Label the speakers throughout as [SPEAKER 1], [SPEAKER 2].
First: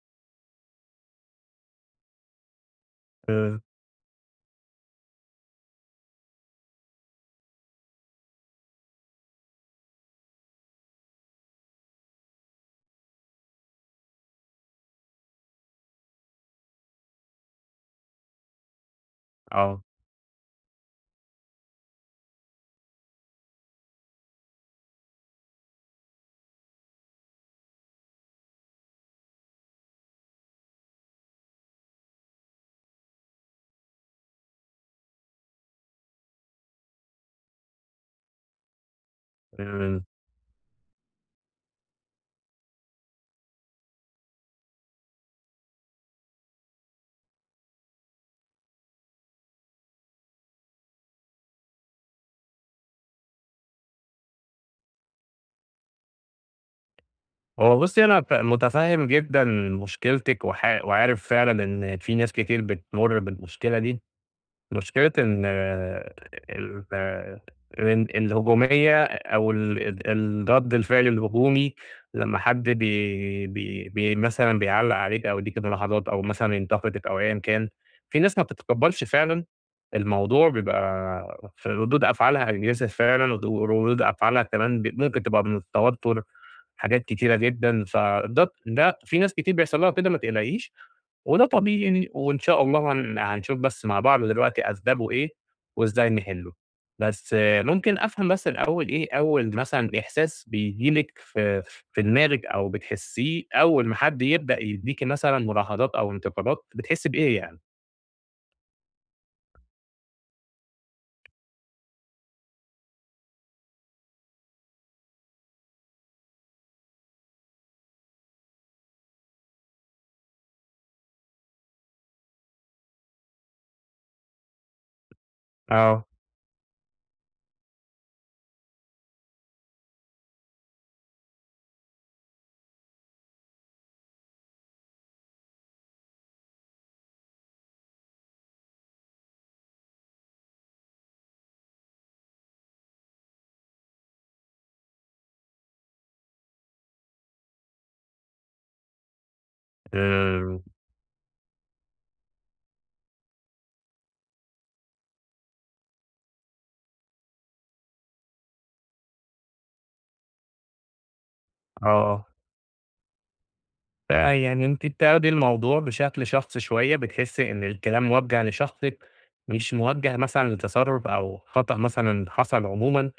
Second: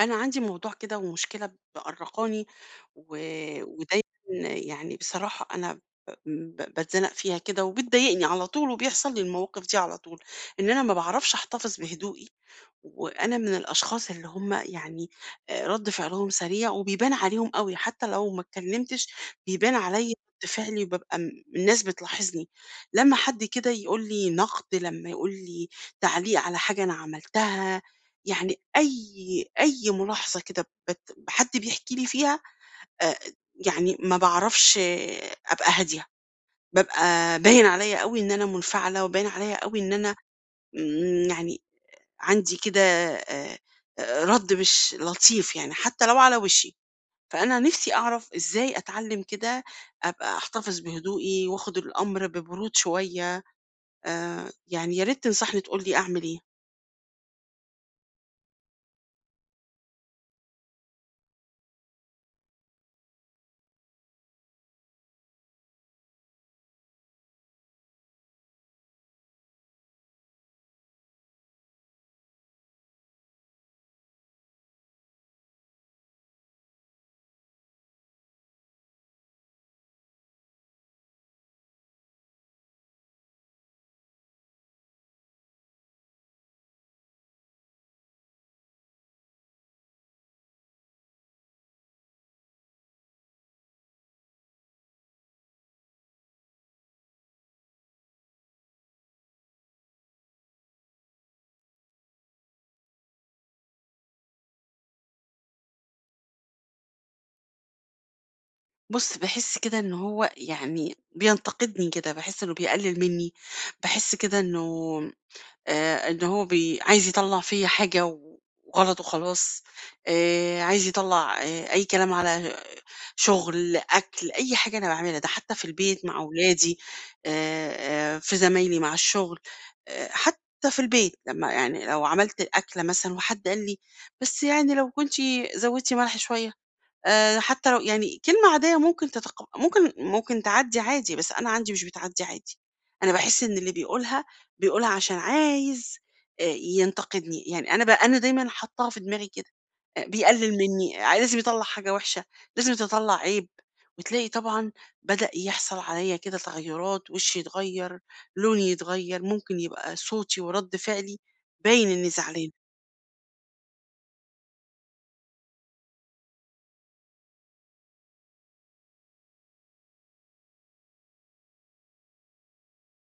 [SPEAKER 1] أنا عندي موضوع كده ومشكلة مأرقاني و...
[SPEAKER 2] إمم.
[SPEAKER 1] ودايما، يعني بصراحة أنا بتزنق فيها كده، وبتضايقني على طول وبيحصل لي المواقف دي على طول، إن أنا ما بعرفش أحتفظ بهدوئي. وأنا من الأشخاص اللي هم يعني آه، رد فعلهم سريع وبيبان عليهم قوي حتى لو ما اتكلمتش. بيبان
[SPEAKER 2] آه.
[SPEAKER 1] عليا رد فعلي وببقى الناس بتلاحظني. لما حد كده يقول لي نقد، لما يقول لي تعليق على حاجة أنا عملتها، يعني أي ملاحظة كده حد بيحكي لي فيها، آآ يعني ما باعرفش أبقى هادية، بابقى باين عليَّ أوي إن أنا منفعلة، وباين عليَّ أوي إن
[SPEAKER 2] إمم.
[SPEAKER 1] أنا يعني عندي كده رَد مش لطيف، يعني حتى لو على وشي. فأنا نفسي أعرف إزاي أتعلم كده أبقى أحتفظ بهدوئي وآخد الأمر ببرود شوية. يعني يا ريت تنصحني تقول لي أعمل إيه؟
[SPEAKER 2] هو بُصّي أنا متفهم جدًا مشكلتِك وعارف فعلًا إن في ناس كتير بتمُر بالمشكلة دي، مشكلة إن آه، ال آه، ال الهجومية أو ال الرد الفعل الهجومي لمّا حد بي بي بي مثلًا بيعلّق عليك أو يديك الملاحظات أو مثلًا ينتقدك أو أيًا كان، في ناس ما بتتقبّلش فعلًا الموضوع بيبقى في ردود أفعالها aggressive فعلًا وردود أفعالها كمان ممكن تبقى من التوتر، حاجات كتيرة جدًا، فده في ناس كتير بيحصل لها كده ما تقلقيش. وده طبيعي يعني، وإن شاء الله هنشوف بس مع بعض دلوقتي أسبابه إيه وإزاي نحله. بس ممكن أفهم بس الأول إيه أول مثلًا إحساس بييجي لِك في دماغِك أو بتحسّيه أول ما حد يبدأ يدّيكِ مثلًا ملاحظات أو انتقادات، بتحسّي بإيه يعني؟
[SPEAKER 1] بُص، باحس كده إن هو يعني بينتقدني كده، باحس إنه بيقلل مني، باحس كده إنه إن هو عايز يطلّع فيّا حاجة وغلط وخلاص. عايز يطلّع أي كلام على شغل، أكل، أي حاجة أنا باعملها، ده حتى في البيت
[SPEAKER 2] آه.
[SPEAKER 1] مع أولادي، في زمايلي مع الشغل، حتى في البيت لمّا يعني لو عملت أكلة مثلًا وحد قال لي: "بس يعني لو كنتِ زوّدتِ ملح شوية." حتى لو يعني كلمة عادية ممكن تتق ممكن ممكن تعدّي عادي، بس أنا عندي مش بتعدّي عادي. أنا باحس إن اللي بيقولها، بيقولها عشان عايز ينتقدني. يعني أنا دايمًا حاطّاها في دماغي كده، بيقلِّل
[SPEAKER 2] آآ،
[SPEAKER 1] منّي، آه، لازم يطلّع حاجة وِحشة، لازم تطلّع عيب، وتلاقي طبعًا بدأ يحصل عليّا كده تغيُّرات، وشّي يتغيّر، لوني يتغيّر، ممكن يبقى صوتي ورَد فعلي باين إنّي
[SPEAKER 2] آه.
[SPEAKER 1] زعلانة.
[SPEAKER 2] فيعني أنتِ بتاخدي الموضوع بشكل شخصي شوية، بتحسي إن الكلام موجه لشخصِك، مش موجه مثلًا لتصرُّف أو خطأ مثلًا حصل عمومًا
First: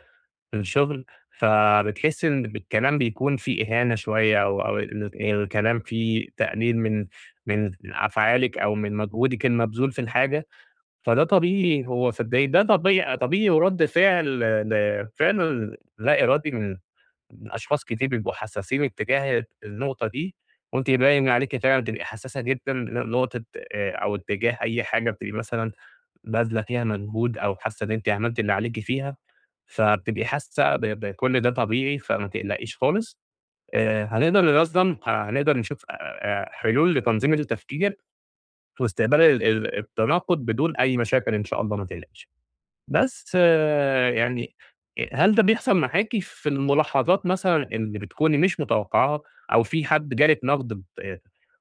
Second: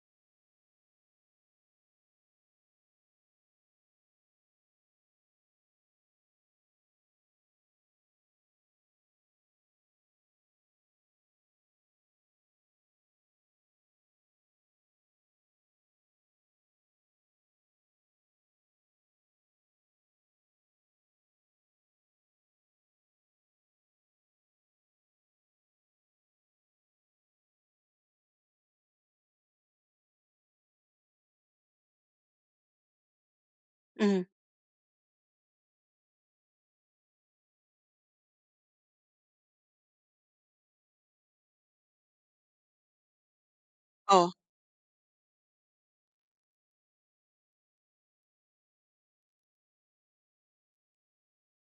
[SPEAKER 2] في الشغل، فبتحسي إن بالكلام بيكون فيه إهانة شوية أو الكلام فيه تقليل من أفعالِك أو من مجهودِك المبذول في الحاجة، فده طبيعي هو صدقيني ده طبيعي طبيعي وردّ فعل لا إرادي من أشخاص كتير بيبقوا حسّاسين اتجاه النقطة دي، وأنتِ باين عليكِ فعلًا بتبقي حسّاسة جدًا لنقطة أو اتجاه أي حاجة بتبقي مثلًا باذلة فيها مجهود أو حاسّة إن أنتِ عملتِ اللي عليكِ فيها، فبتبقي حاسّة بكل ده طبيعي فما تقلقيش خالص،
[SPEAKER 1] إمم.
[SPEAKER 2] هنقدر ننظّم هنقدر نشوف حلول لتنظيم التفكير واستقبال ال التناقض بدون أي مشاكل إن شاء الله ما تقلقيش. بس
[SPEAKER 1] آه.
[SPEAKER 2] يعني هل ده بيحصل معاكِ في الملاحظات مثلًا اللي بتكوني مش متوقعاها أو في حد جالِك نقد ب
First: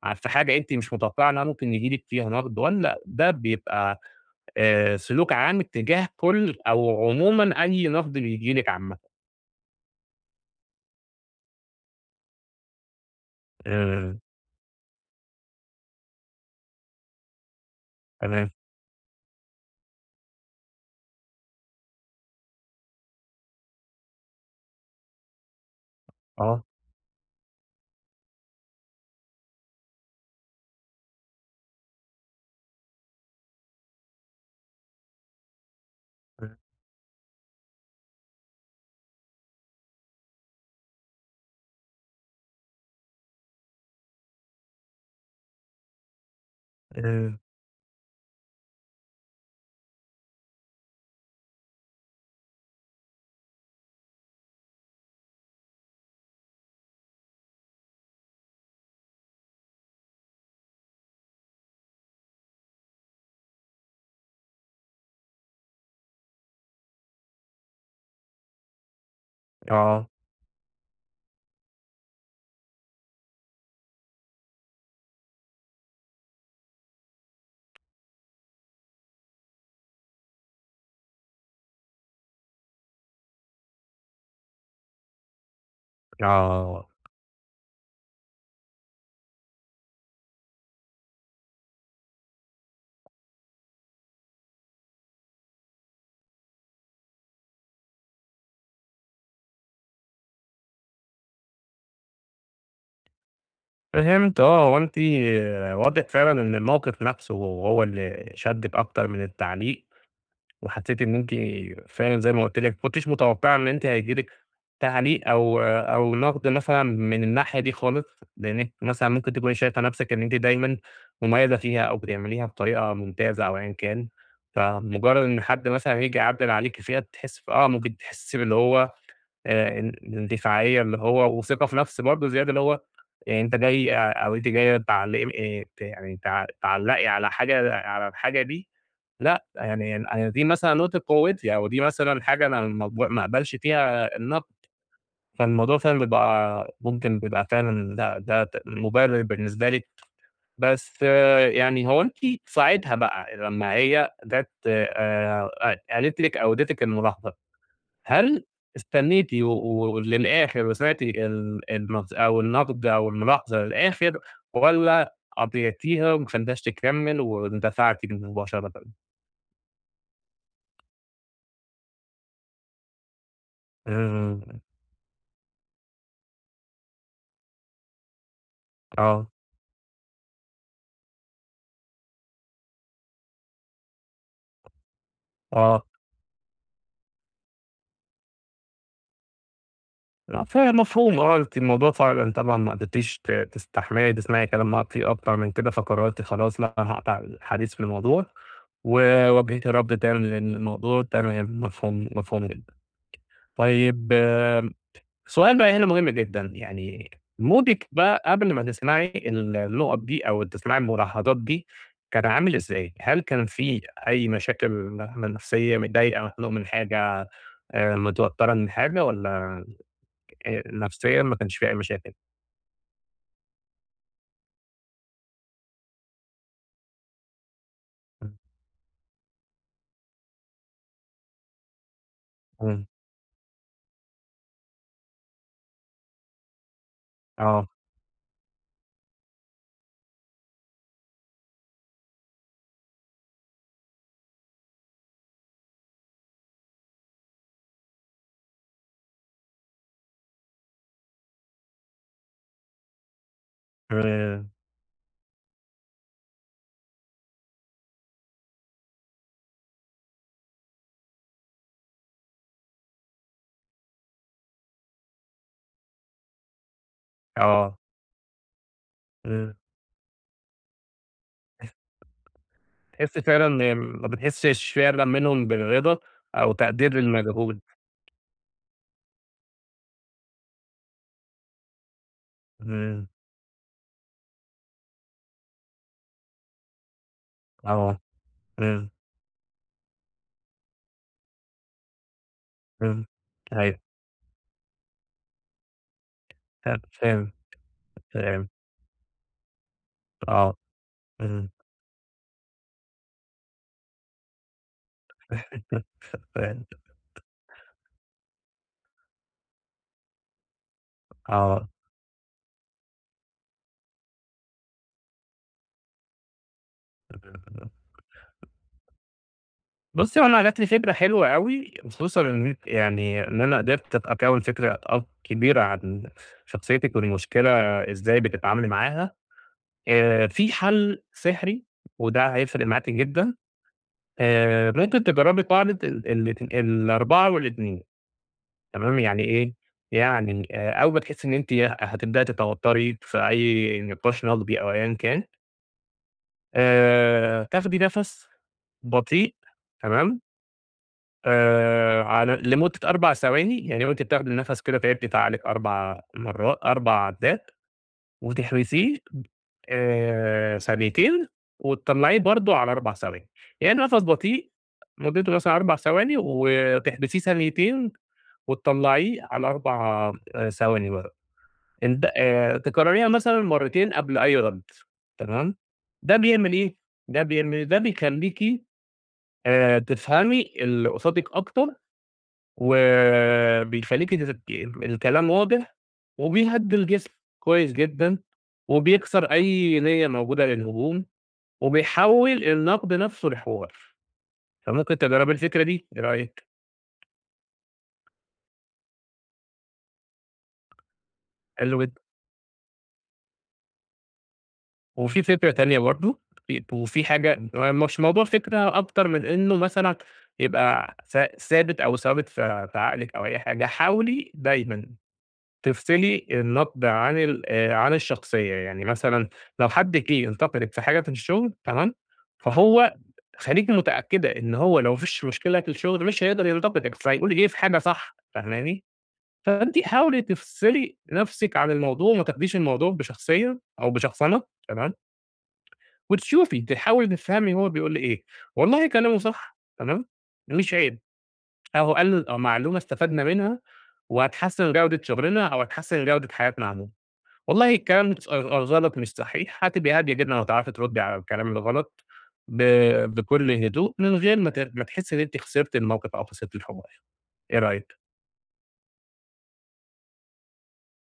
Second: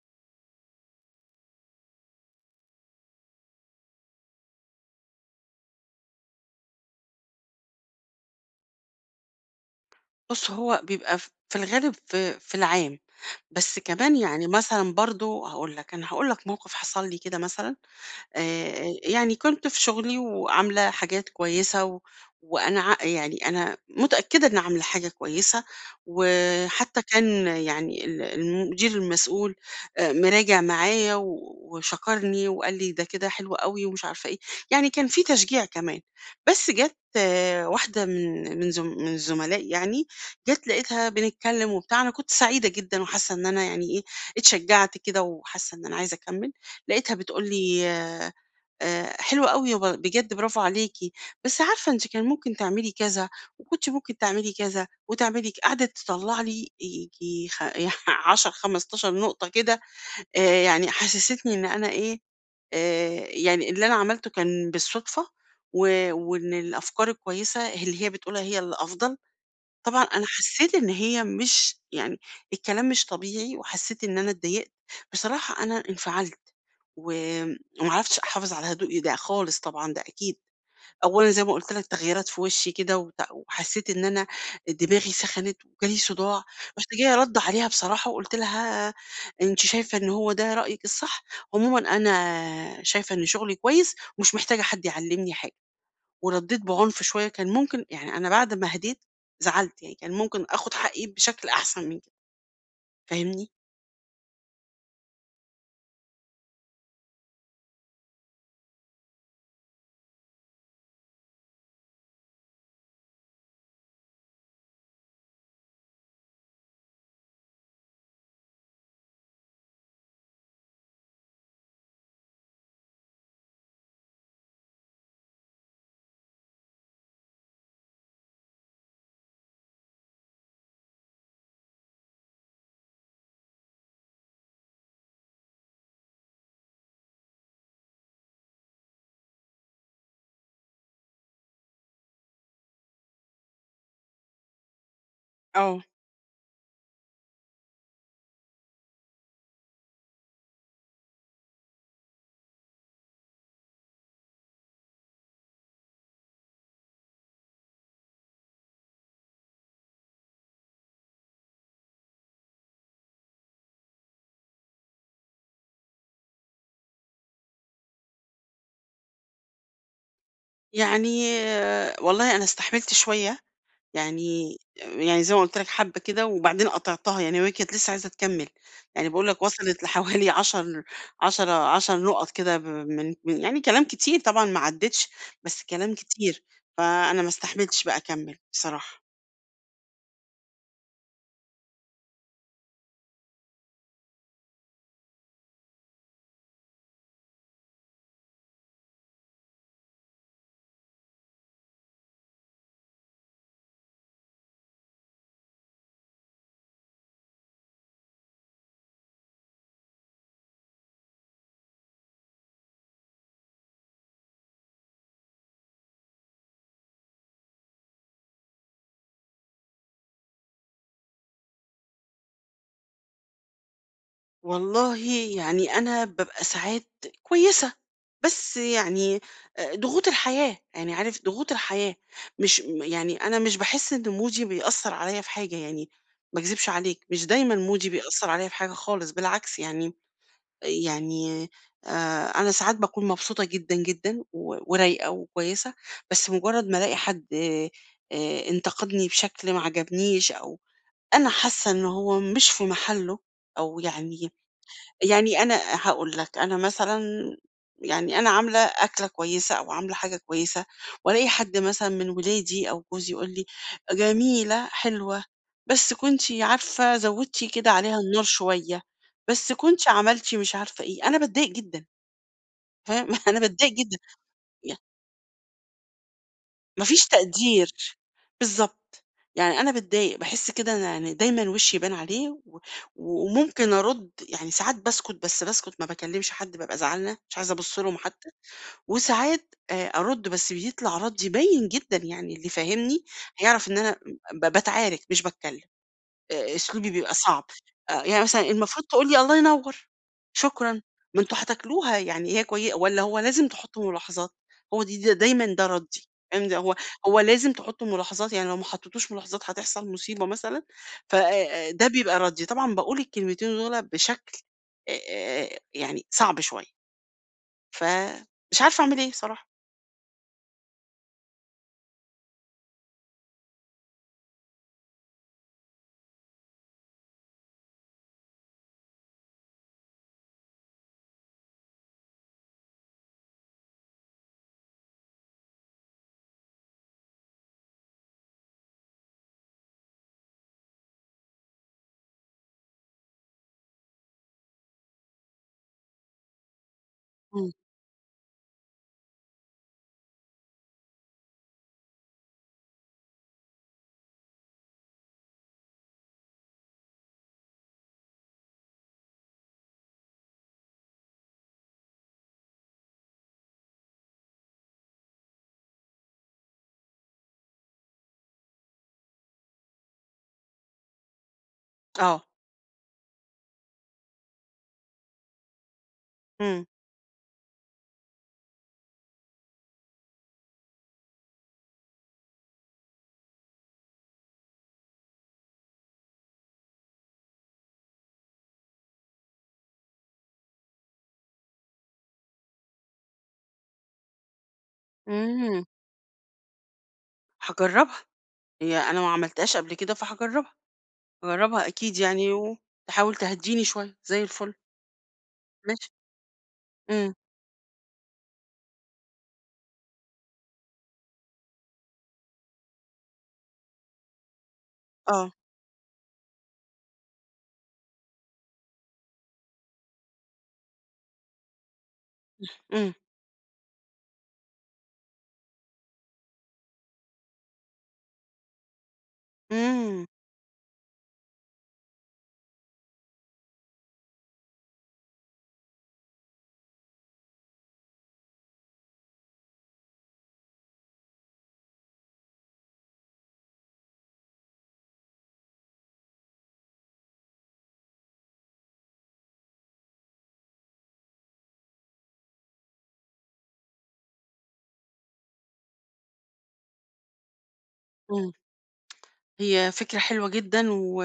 [SPEAKER 2] ع في حاجة أنتِ مش متوقعة إنها ممكن ييجي لِك فيها نقد والّا ده بيبقى سلوك عام اتجاه كل أو عمومًا أي نقد بييجي لِك عامةً؟
[SPEAKER 1] بُص، هو بيبقى في الغالب في العام. بس
[SPEAKER 2] آآ
[SPEAKER 1] كمان يعني مثلًا برضه هاقول لك، أنا هاقول لك موقف حصل لي كده مثلًا.
[SPEAKER 2] تمام.
[SPEAKER 1] يعني كنت في شغلي وعاملة حاجات كويسة، و وأنا ع يعني أنا متأكدة إني عاملة حاجة كويسة.
[SPEAKER 2] آه.
[SPEAKER 1] وحتى كان يعني ال المدير المسؤول مراجع معايا و وشكرني وقال لي: "ده كده حلو أوي." ومش عارفة إيه، يعني كان في تشجيع كمان. بس جات واحدة من زملائي يعني، جات لقيتها بنتكلم وبتاع، أنا كنت سعيدة جدًا وحاسة إن أنا يعني إيه، اتشجعت كده وحاسة إن أنا عايزة أكمّل. لقيتها
[SPEAKER 2] آآ
[SPEAKER 1] بتقول لي حلوة أوي، بجد برافو عليكِ، بس عارفة أنتِ كان ممكن تعملي كذا، وكنتِ ممكن تعملي كذا، وتعملي ك قعدت تطلّع لي ييجي 10، 15 نقطة كده. يعني حسستني إن أنا إيه، يعني اللي أنا عملته كان بالصدفة، و وإن الأفكار الكويسة اللي هي بتقولها هي الأفضل. طبعًا
[SPEAKER 2] آه.
[SPEAKER 1] أنا حسّيت إن هي مش يعني الكلام مش طبيعي، وحسّيت إن أنا اتضايقت، بصراحة أنا انفعلت وم وما عرفتش أحافظ على هدوئي ده خالص، طبعًا ده أكيد. أولًا زي ما قُلت لك تغييرات في وشّي كده، وت وحسّيت إن أنا دماغي سخنت وجالي صداع. رُحت
[SPEAKER 2] آه.
[SPEAKER 1] جاية رادّة عليها بصراحة وقُلت لها: "أنتِ شايفة إن هو ده رأيِك الصح، عمومًا أنا شايفة إن شغلي كويس ومش محتاجة حد يعلّمني حاجة." وردّيت بعنف شوية، كان ممكن يعني أنا بعد ما هديت زعلت، يعني كان ممكن آخُد حقّي بشكل أحسن من كده، فاهمني؟
[SPEAKER 2] فهمت آه، هو أنتِ واضح فعلًا إن الموقف نفسه هو اللي شدِّك أكتر من التعليق. وحسيتِ إن أنتِ فعلًا زي ما قُلت لِك، ما كنتيش متوقعة إن أنتِ هييجي لِك تعليق أو نقد مثلًا من الناحية دي خالص، لإنِّك مثلًا ممكن تكوني شايفة نفسِك إن أنتِ دايمًا مميزة فيها أو بتعمليها بطريقة ممتازة أو أيًا كان، فمجرد إن حد مثلًا ييجي يعدِّل عليكِ فيها تحسي آه، ممكن تحسي باللي هو ال الاندفاعية اللي هو وثقة في نفس برضه زيادة اللي هو أنتِ جاية تعلّقي ت يعني تع تعلّقي على الحاجة دي لأ، يعني أنا دي مثلًا نقطة قوتي، أو دي مثلًا حاجة أنا ما اقبلش فيها النقد، فالموضوع
[SPEAKER 1] آه.
[SPEAKER 2] فعلًا بيبقى فعلًا ده مبرر بالنسبة لي، بس يعني هو أنتِ ساعتها بقى لمّا هي جات قالت لِك أو اديتِك الملاحظة، هل استنيتِ وللآخر وسمعتِ النص أو النقد أو الملاحظة للآخر، والّا قطعتيها وما خليتيهاش تكمل واندفعتِ مباشرةً؟
[SPEAKER 1] يعني آه، والله أنا استحملت شوية،
[SPEAKER 2] امم،
[SPEAKER 1] يعني زي ما قُلت لك حبّة كده وبعدين قطعتها، يعني وهي كانت لسه عايزة تكمّل، يعني باقول
[SPEAKER 2] آه.
[SPEAKER 1] لك وصلت لحوالي 10 10 10 نُقط كده، من يعني كلام كتير طبعًا ما عدّتش، بس
[SPEAKER 2] آه.
[SPEAKER 1] كلام كتير، فأنا ما استحملتش بقى أكمّل بصراحة.
[SPEAKER 2] لأ فهي مفهوم آه، أنتِ الموضوع فعلًا انت طبعًا ما قدرتيش تستحملي تسمعي كلام عاطفي أكتر من كده، فقررتِ خلاص لأ، أنا هاقطع الحديث في الموضوع، وواجهتِ رفض تام للموضوع، تمام مفهوم، مفهوم جدًا. طيب سؤال بقى هنا مهم جدًا، يعني مودِك بقى قبل ما تسمعي النقط دي أو تسمعي الملاحظات دي، كان عامل إزاي؟ هل كان في أي مشاكل نفسية، متضايقة، مخنوقة من حاجة، متوترة من حاجة والّا نفسيًا ما كانش في أي مشاكل.
[SPEAKER 1] والله، يعني أنا بابقى ساعات كويسة،
[SPEAKER 2] إمم.
[SPEAKER 1] بس يعني ضغوط الحياة، يعني عارف ضغوط الحياة، مش م
[SPEAKER 2] إمم.
[SPEAKER 1] يعني أنا مش باحس إن مودي بيأثّر عليّا في حاجة يعني، ما اكذبش عليك، مش دايمًا
[SPEAKER 2] آه.
[SPEAKER 1] مودي بيأثّر عليّا في حاجة خالص، بالعكس. يعني أنا ساعات باكون مبسوطة جدًا، جدًا و ورايقة وكويسة، بس مجرّد ما ألاقي حد انتقدني بشكل ما عجبنيش، أو أنا حاسة إن هو مش في محله، أو يعني
[SPEAKER 2] آآ
[SPEAKER 1] يعني أنا هاقول لك، أنا مثلًا يعني أنا عاملة أكلة كويسة أو عاملة حاجة كويسة، وألاقي حد مثلًا من ولادي أو جوزي يقول لي: "جميلة، حلوة، بس كنتِ عارفة زوّدتِ كده
[SPEAKER 2] آه.
[SPEAKER 1] عليها النار شوية، بس
[SPEAKER 2] إمم.
[SPEAKER 1] كنتِ عملتِ مش عارفة إيه." أنا باتضايق جدًا، فاهم؟
[SPEAKER 2] تحس
[SPEAKER 1] أنا باتضايق
[SPEAKER 2] فعلًا
[SPEAKER 1] جدًا.
[SPEAKER 2] ما بتحسش فعلًا منهم بالرضا أو
[SPEAKER 1] ما
[SPEAKER 2] تقدير
[SPEAKER 1] فيش
[SPEAKER 2] للمجهود.
[SPEAKER 1] تقدير، بالضبط. يعني أنا باتضايق، باحس كده أنا يعني دايمًا وشّي بان عليه، و
[SPEAKER 2] إمم.
[SPEAKER 1] و- وممكن أرُد، يعني ساعات باسكت، بس باسكت ما باكلّمش حد، بابقى زعلانة، مش عايزة أبُص لهم
[SPEAKER 2] آه.
[SPEAKER 1] حتى،
[SPEAKER 2] إمم.
[SPEAKER 1] وساعات أرُد، بس بيطلع ردّي باين جدًا، يعني اللي فاهمني
[SPEAKER 2] إمم.
[SPEAKER 1] هيعرف إن
[SPEAKER 2] أيوه.
[SPEAKER 1] أنا باتعارك مش باتكلّم.
[SPEAKER 2] فاهم.
[SPEAKER 1] أسلوبي بيبقى
[SPEAKER 2] فاهم.
[SPEAKER 1] صعب، يعني مثلًا
[SPEAKER 2] فاهم.
[SPEAKER 1] المفروض تقول لي: "الله ينور،
[SPEAKER 2] آه.
[SPEAKER 1] شكرًا، ما أنتم
[SPEAKER 2] إمم.
[SPEAKER 1] هتاكلوها يعني هي كوي"، والّا هو لازم تحط ملاحظات؟ هو دي دايمًا ده ردي، فاهم؟ ده
[SPEAKER 2] فاهم.
[SPEAKER 1] هو لازم تحطوا ملاحظات، يعني لو ما حطيتوش ملاحظات هتحصل مصيبة مثلًا، ف
[SPEAKER 2] آه.
[SPEAKER 1] ده بيبقى ردي، طبعًا باقول الكلمتين دول بشكل يعني صعب شوية، فمش عارفة أعمل إيه بصراحة.
[SPEAKER 2] بُصّي، هو أنا جات لي فكرة حلوة أوي، خصوصًا إن أنتِ يعني إن أنا قدرت أبقى أكوّن فكرة كبيرة عن شخصيتِك والمشكلة إزاي بتتعاملي معاها. في حل سحري وده هيفرق معاكِ جدًا، ممكن تجرّبي قاعدة ال الاتن ال4 وال2 تمام، يعني إيه، يعني أول ما تحسّي إن أنتِ هتبدئي تتوتّري في أي نقاش نقدي أو أيًا كان،
[SPEAKER 1] إمم،
[SPEAKER 2] تاخدي نَفَس بطيء تمام، على لمدة 4 ثواني، يعني وأنتِ بتاخدي النَفَس كده تقعدي تعالج 4 مرات 4 عدّات. وتحبسيه ثانيتين وتطلّعيه برضه على 4 ثواني، يعني نَفَس بطيء مُدته مثلًا 4 ثواني وتحبسيه ثانيتين وتطلّعيه على 4 ثواني برضه، الب
[SPEAKER 1] آه،
[SPEAKER 2] تكرريها مثلًا مرّتين قبل أي رَد تمام، ده بيعمل
[SPEAKER 1] إمم،
[SPEAKER 2] إيه، ده بيعمل ده بيخلّيكِ تفهمي اللي قصادِك أكتر وبيخلّيكِ الكلام واضح، وبيهدّي الجسم كويس جدًا، وبيكسر أي نيّة موجودة للهجوم، وبيحوّل النقد نفسه لحوار، فممكن تجرّبي الفكرة
[SPEAKER 1] إمم.
[SPEAKER 2] دي، إيه رأيِك؟
[SPEAKER 1] هاجربها، هي أنا ما عملتهاش قبل كده فهاجربها. أجرّبها
[SPEAKER 2] حلو
[SPEAKER 1] أكيد
[SPEAKER 2] جدًا،
[SPEAKER 1] يعني وتحاول تهدّيني شوية، زي الفل،
[SPEAKER 2] وفي فكرة تانية
[SPEAKER 1] ماشي.
[SPEAKER 2] برضه، وفي
[SPEAKER 1] إمم،
[SPEAKER 2] حاجة هو مش موضوع فكرة أكتر من إنه مثلًا يبقى ثابت أو ثابت في عقلِك أو أي حاجة، حاولي دايمًا
[SPEAKER 1] آه،
[SPEAKER 2] تفصلي النقد عن ال عن الشخصية، يعني مثلًا لو حد جه انتقدِك في حاجة في الشغل تمام،
[SPEAKER 1] إمم،
[SPEAKER 2] فهو خليكِ متأكدة إن هو لو ما فيش مشكلة في الشغل مش هيقدر ينتقدِك، فهيقول إيه في حاجة صح، فاهماني؟ فأنتِ
[SPEAKER 1] إمم،
[SPEAKER 2] حاولي تفصلي نفسِك عن الموضوع، وما تاخديش الموضوع بشخصية أو بشخصنة تمام، وتشوفي تحاولي تفهمي هو بيقول إيه، والله كلامه صح تمام، مش عيب، أهو قال معلومة استفدنا منها وهتحسن جودة شغلنا أو هتحسن جودة حياتنا عمومًا. والله كانت غلط مش صحيح، هتبقى هادية جدًا وهتعرفي تردّي على الكلام اللي غلط ب بكل هدوء من غير ما ما تحسّي إن أنتِ خسرتِ الموقف أو خسرتِ الحوار، إيه رأيك؟
[SPEAKER 1] إمم. هي فكرة حلوة جدًا، و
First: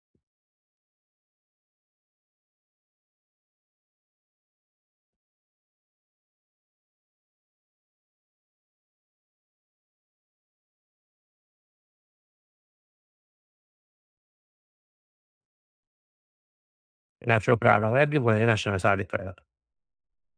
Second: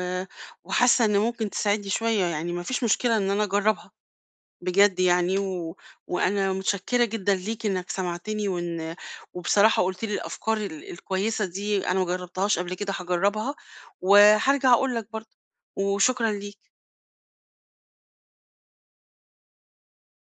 [SPEAKER 1] وحاسة إن ممكن تساعدني شوية، يعني ما فيش مشكلة إن أنا أجرّبها بجد يعني، و وأنا متشكرة جدًا ليك إنك سمعتني، وبصراحة قُلت لي الأفكار ال الكويسة دي أنا ما جرّبتهاش قبل كده، هاجرّبها وهارجع أقول لك برضه، وشكرًا ليك.
[SPEAKER 2] أنا شكرًا على واجب وأنا هنا عشان أساعدِك في